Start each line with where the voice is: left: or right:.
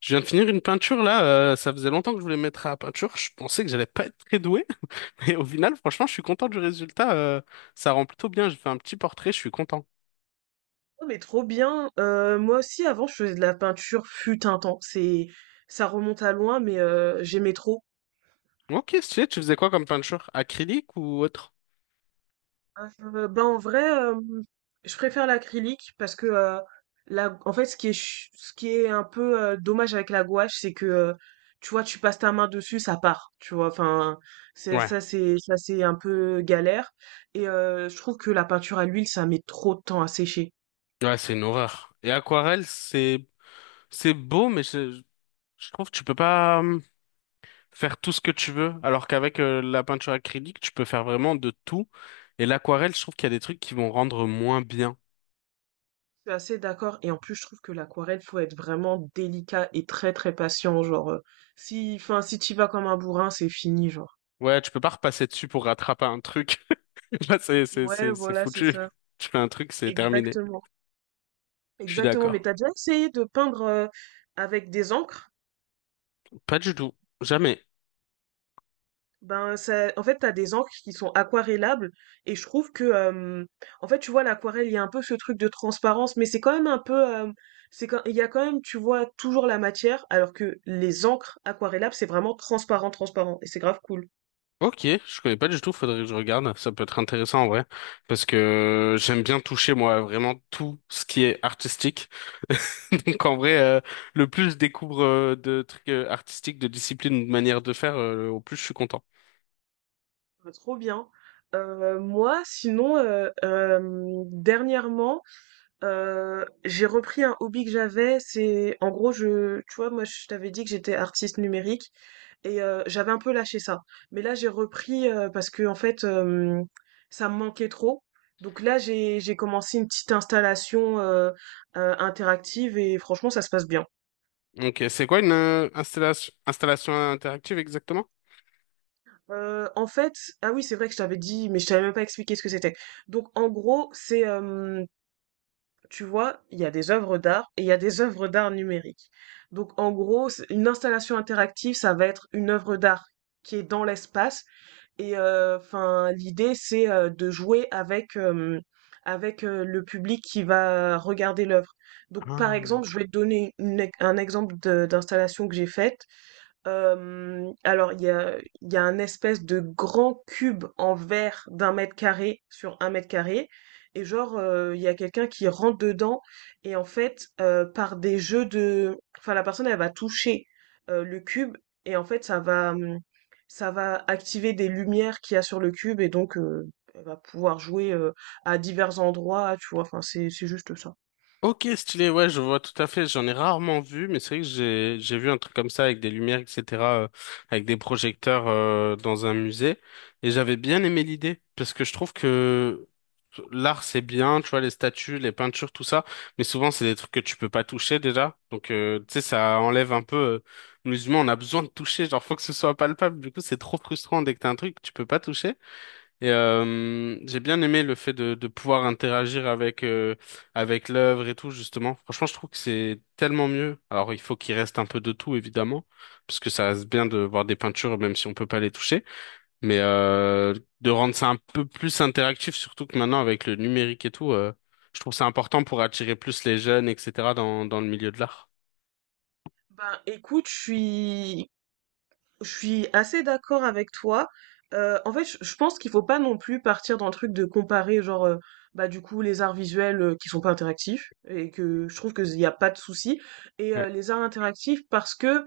left: Je viens de finir une peinture là, ça faisait longtemps que je voulais me mettre à la peinture, je pensais que j'allais pas être très doué, mais au final franchement je suis content du résultat, ça rend plutôt bien, j'ai fait un petit portrait, je suis content.
right: Oh, mais trop bien. Moi aussi, avant, je faisais de la peinture, fut un temps. Ça remonte à loin, mais j'aimais trop.
left: Ok, stylé, tu faisais quoi comme peinture? Acrylique ou autre?
right: Ben, en vrai, je préfère l'acrylique parce que la en fait, ce qui est un peu dommage avec la gouache, c'est que tu vois, tu passes ta main dessus, ça part, tu vois? Enfin, c'est
left: Ouais,
right: ça c'est ça c'est un peu galère et je trouve que la peinture à l'huile, ça met trop de temps à sécher.
left: ouais c'est une horreur. Et aquarelle c'est beau mais je trouve que tu peux pas faire tout ce que tu veux, alors qu'avec la peinture acrylique tu peux faire vraiment de tout, et l'aquarelle je trouve qu'il y a des trucs qui vont rendre moins bien.
right: Je suis assez d'accord. Et en plus, je trouve que l'aquarelle, faut être vraiment délicat et très très patient. Genre, si, enfin, si tu vas comme un bourrin, c'est fini, genre.
left: Ouais, tu peux pas repasser dessus pour rattraper un truc. Là,
right: Ouais,
left: c'est
right: voilà, c'est
left: foutu.
right: ça.
left: Tu fais un truc, c'est terminé.
right: Exactement.
left: Je suis
right: Exactement. Mais
left: d'accord.
right: t'as déjà essayé de peindre avec des encres?
left: Pas du tout. Jamais.
right: Ben, ça, en fait, t'as des encres qui sont aquarellables. Et je trouve que, en fait, tu vois, l'aquarelle, il y a un peu ce truc de transparence, mais c'est quand même un peu, il y a quand même, tu vois, toujours la matière, alors que les encres aquarellables, c'est vraiment transparent, transparent. Et c'est grave cool.
left: Ok, je connais pas du tout, faudrait que je regarde. Ça peut être intéressant en vrai. Parce que j'aime bien toucher, moi, vraiment tout ce qui est artistique. Donc en vrai, le plus je découvre de trucs artistiques, de disciplines, ou de manières de faire, au plus je suis content.
right: Bah, trop bien. Moi, sinon, dernièrement, j'ai repris un hobby que j'avais. C'est, en gros, tu vois, moi, je t'avais dit que j'étais artiste numérique et j'avais un peu lâché ça. Mais là, j'ai repris parce que, en fait, ça me manquait trop. Donc là, j'ai commencé une petite installation interactive et franchement, ça se passe bien.
left: Ok, c'est quoi une installation interactive exactement?
right: Euh, en fait, ah oui, c'est vrai que je t'avais dit, mais je t'avais même pas expliqué ce que c'était. Donc, en gros, c'est tu vois, il y a des œuvres d'art et il y a des œuvres d'art numériques. Donc en gros, une installation interactive, ça va être une œuvre d'art qui est dans l'espace. Et enfin, l'idée, c'est de jouer avec le public qui va regarder l'œuvre. Donc par
left: Ah.
right: exemple, je vais te donner un exemple d'installation que j'ai faite. Il y a un espèce de grand cube en verre d'un mètre carré sur un mètre carré. Et genre, il y a quelqu'un qui rentre dedans. Et en fait, par des jeux de... Enfin, la personne, elle va toucher le cube. Et en fait, ça va activer des lumières qu'il y a sur le cube. Et donc, elle va pouvoir jouer à divers endroits, tu vois. Enfin, c'est juste ça.
left: Ok, stylé, ouais, je vois tout à fait. J'en ai rarement vu, mais c'est vrai que j'ai vu un truc comme ça avec des lumières, etc., euh, avec des projecteurs dans un musée, et j'avais bien aimé l'idée parce que je trouve que l'art c'est bien, tu vois, les statues, les peintures, tout ça, mais souvent c'est des trucs que tu peux pas toucher déjà, donc tu sais ça enlève un peu. Euh, nous on a besoin de toucher, genre faut que ce soit palpable. Du coup, c'est trop frustrant dès que t'as un truc que tu peux pas toucher. Et j'ai bien aimé le fait de pouvoir interagir avec avec l'œuvre et tout justement. Franchement, je trouve que c'est tellement mieux. Alors, il faut qu'il reste un peu de tout évidemment, parce que ça reste bien de voir des peintures même si on peut pas les toucher. Mais de rendre ça un peu plus interactif, surtout que maintenant avec le numérique et tout, je trouve ça important pour attirer plus les jeunes, etc. dans le milieu de l'art.
right: Ben, écoute, je suis assez d'accord avec toi. Je pense qu'il faut pas non plus partir dans le truc de comparer, genre, bah du coup, les arts visuels qui sont pas interactifs et que je trouve qu'il n'y a pas de souci et
left: Ouais,
right: euh, les arts interactifs parce que,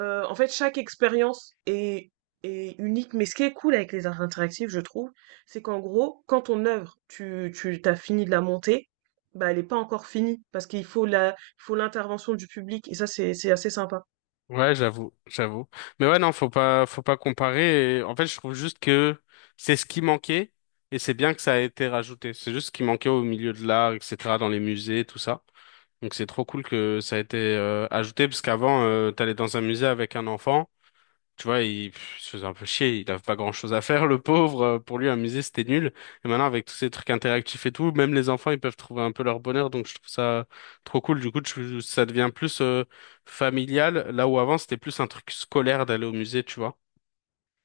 right: chaque expérience est unique. Mais ce qui est cool avec les arts interactifs, je trouve, c'est qu'en gros, quand ton œuvre, tu t'as fini de la monter, bah elle est pas encore finie parce qu'il faut il faut l'intervention du public et ça c'est assez sympa.
left: ouais, j'avoue, j'avoue. Mais ouais, non, faut pas comparer. Et en fait, je trouve juste que c'est ce qui manquait et c'est bien que ça a été rajouté. C'est juste ce qui manquait au milieu de l'art, etc., dans les musées, tout ça. Donc c'est trop cool que ça a été ajouté parce qu'avant, t'allais dans un musée avec un enfant. Tu vois, il pff, il se faisait un peu chier, il avait pas grand-chose à faire, le pauvre. Pour lui, un musée, c'était nul. Et maintenant, avec tous ces trucs interactifs et tout, même les enfants, ils peuvent trouver un peu leur bonheur. Donc, je trouve ça trop cool. Du coup, ça devient plus familial, là où avant, c'était plus un truc scolaire d'aller au musée, tu vois.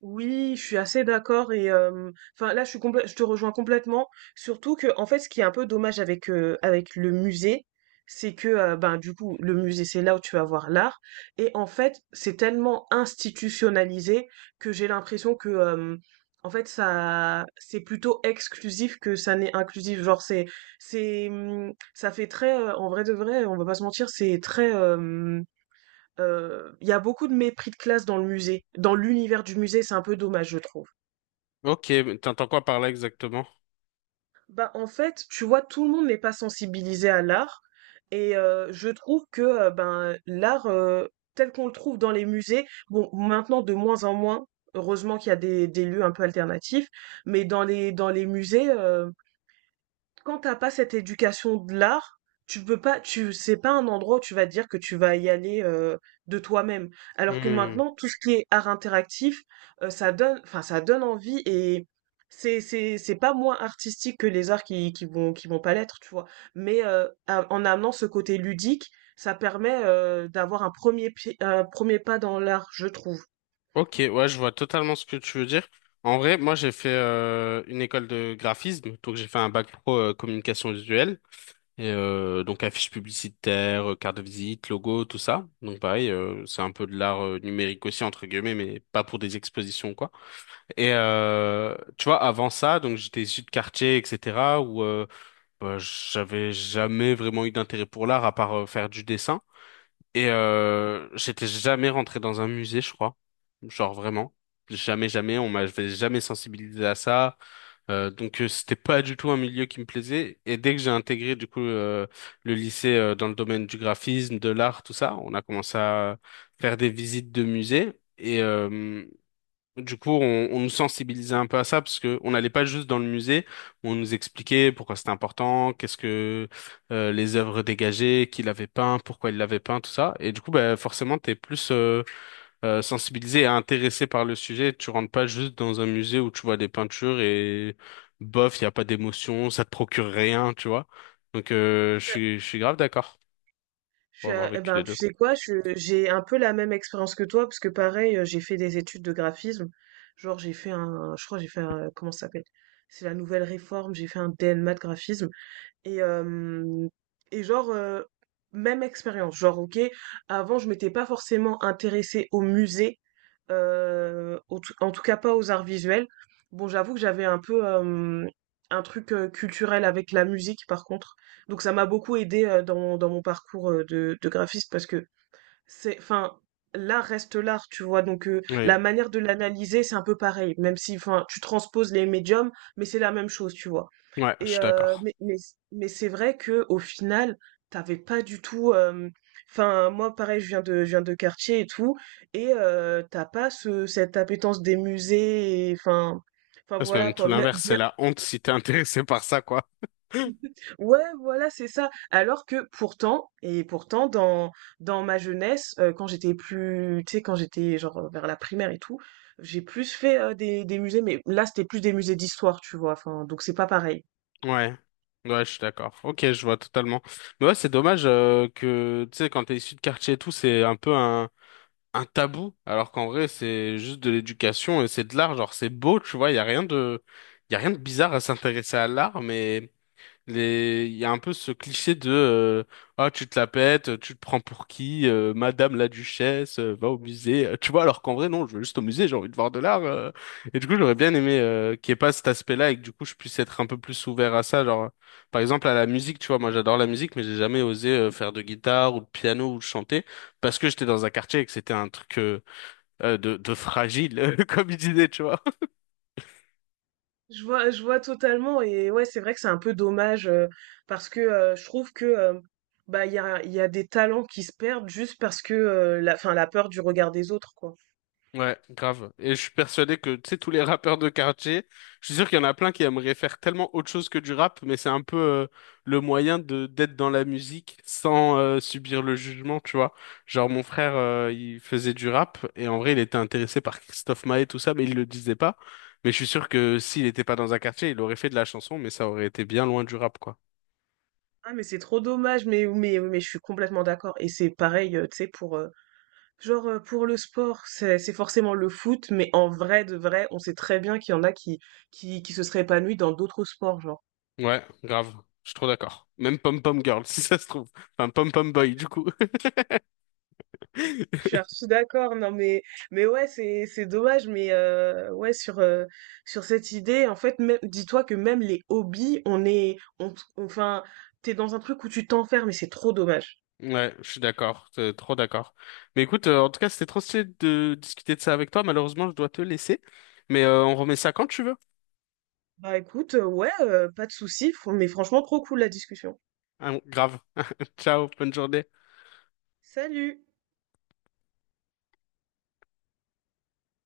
right: Oui, je suis assez d'accord et enfin là je suis je te rejoins complètement. Surtout que en fait ce qui est un peu dommage avec, avec le musée, c'est que ben du coup le musée c'est là où tu vas voir l'art et en fait c'est tellement institutionnalisé que j'ai l'impression que, en fait ça c'est plutôt exclusif que ça n'est inclusif. C'est ça fait très en vrai de vrai on va pas se mentir c'est très. Il y a beaucoup de mépris de classe dans le musée, dans l'univers du musée, c'est un peu dommage, je trouve.
left: Ok, mais t'entends quoi par là exactement?
right: Bah, en fait, tu vois, tout le monde n'est pas sensibilisé à l'art, et je trouve que, ben l'art tel qu'on le trouve dans les musées, bon, maintenant de moins en moins, heureusement qu'il y a des lieux un peu alternatifs, mais dans les musées, quand t'as pas cette éducation de l'art, tu peux pas, tu, c'est pas un endroit où tu vas te dire que tu vas y aller de toi-même. Alors que
left: Hmm.
right: maintenant, tout ce qui est art interactif, ça donne, enfin, ça donne envie et c'est pas moins artistique que les arts qui vont pas l'être, tu vois. En amenant ce côté ludique, ça permet d'avoir un un premier pas dans l'art, je trouve.
left: Ok, ouais, je vois totalement ce que tu veux dire. En vrai, moi, j'ai fait une école de graphisme, donc j'ai fait un bac pro communication visuelle. Et donc affiches publicitaires, cartes de visite, logos, tout ça. Donc pareil, c'est un peu de l'art numérique aussi entre guillemets, mais pas pour des expositions quoi. Et tu vois, avant ça, donc j'étais issu de quartier, etc. où bah, j'avais jamais vraiment eu d'intérêt pour l'art à part faire du dessin. Et j'étais jamais rentré dans un musée, je crois. Genre vraiment. Jamais, jamais. On m'avait jamais sensibilisé à ça. Donc c'était pas du tout un milieu qui me plaisait. Et dès que j'ai intégré du coup le lycée dans le domaine du graphisme, de l'art, tout ça, on a commencé à faire des visites de musées. Et, du coup, on nous sensibilisait un peu à ça parce que on n'allait pas juste dans le musée, on nous expliquait pourquoi c'était important, qu'est-ce que les œuvres dégagées, qui l'avait peint, pourquoi il l'avait peint, tout ça. Et du coup, bah, forcément, t'es plus sensibilisé et intéressé par le sujet. Tu rentres pas juste dans un musée où tu vois des peintures et bof, il y a pas d'émotion, ça te procure rien, tu vois. Donc, je suis grave d'accord pour avoir
right: Eh
left: vécu
right: ben,
left: les
right: tu
left: deux.
right: sais quoi, j'ai un peu la même expérience que toi, parce que pareil, j'ai fait des études de graphisme. Genre, je crois, que j'ai fait comment ça s'appelle? C'est la nouvelle réforme, j'ai fait un DNMAT graphisme. Et, euh, et genre, euh, Même expérience. Genre, ok, avant, je m'étais pas forcément intéressée au musée, en tout cas pas aux arts visuels. Bon, j'avoue que j'avais un peu un truc culturel avec la musique, par contre. Donc, ça m'a beaucoup aidé dans mon parcours de graphiste parce que c'est, enfin, l'art reste l'art, tu vois.
left: Oui,
right: La manière de l'analyser, c'est un peu pareil, même si, enfin, tu transposes les médiums, mais c'est la même chose, tu vois.
left: ouais, je
right: Et
left: suis
right: euh,
left: d'accord.
right: mais mais, mais c'est vrai que au final, t'avais pas du tout. Enfin, moi, pareil, je viens de quartier et tout, et t'as pas ce cette appétence des musées. Enfin, enfin
left: C'est
right: voilà
left: même tout
right: quoi.
left: l'inverse, c'est la honte si t'es intéressé par ça, quoi.
right: Ouais, voilà, c'est ça. Alors que pourtant, et pourtant, dans ma jeunesse, quand j'étais plus, tu sais, quand j'étais genre vers la primaire et tout, j'ai plus fait des musées, mais là, c'était plus des musées d'histoire, tu vois. Enfin, donc c'est pas pareil.
left: Ouais, ouais, je suis d'accord. Ok, je vois totalement. Mais ouais, c'est dommage que, tu sais, quand t'es issu de quartier et tout, c'est un peu un tabou, alors qu'en vrai, c'est juste de l'éducation et c'est de l'art. Genre, c'est beau, tu vois, il y a rien de, y a rien de bizarre à s'intéresser à l'art, mais les... Il y a un peu ce cliché de ah tu te la pètes, tu te prends pour qui, Madame la Duchesse, va au musée. Tu vois, alors qu'en vrai non, je veux juste au musée, j'ai envie de voir de l'art. Euh, et du coup j'aurais bien aimé qu'il n'y ait pas cet aspect-là et que du coup je puisse être un peu plus ouvert à ça. Genre par exemple à la musique, tu vois, moi j'adore la musique, mais j'ai jamais osé faire de guitare ou de piano ou de chanter parce que j'étais dans un quartier et que c'était un truc de fragile, comme il disait, tu vois.
right: Je vois totalement et ouais, c'est vrai que c'est un peu dommage parce que je trouve que bah il y a des talents qui se perdent juste parce que enfin la peur du regard des autres quoi.
left: Ouais, grave. Et je suis persuadé que, tu sais, tous les rappeurs de quartier, je suis sûr qu'il y en a plein qui aimeraient faire tellement autre chose que du rap, mais c'est un peu le moyen de d'être dans la musique sans subir le jugement, tu vois. Genre, mon frère, il faisait du rap, et en vrai, il était intéressé par Christophe Maé, tout ça, mais il le disait pas. Mais je suis sûr que s'il n'était pas dans un quartier, il aurait fait de la chanson, mais ça aurait été bien loin du rap, quoi.
right: Ah mais c'est trop dommage mais je suis complètement d'accord et c'est pareil tu sais pour le sport c'est forcément le foot mais en vrai de vrai on sait très bien qu'il y en a qui qui se seraient épanouis dans d'autres sports genre.
left: Ouais, grave. Je suis trop d'accord. Même Pom Pom Girl, si ça se trouve. Enfin, Pom Pom Boy, du coup.
right: Je suis archi d'accord, non mais ouais c'est dommage mais ouais sur sur cette idée en fait même dis-toi que même les hobbies on est on enfin t'es dans un truc où tu t'enfermes et c'est trop dommage.
left: Ouais, je suis d'accord, trop d'accord. Mais écoute, en tout cas, c'était trop stylé de discuter de ça avec toi. Malheureusement, je dois te laisser. Mais on remet ça quand tu veux.
right: Bah écoute ouais pas de souci mais franchement trop cool la discussion.
left: Ah, grave. Ciao, bonne journée.
right: Salut.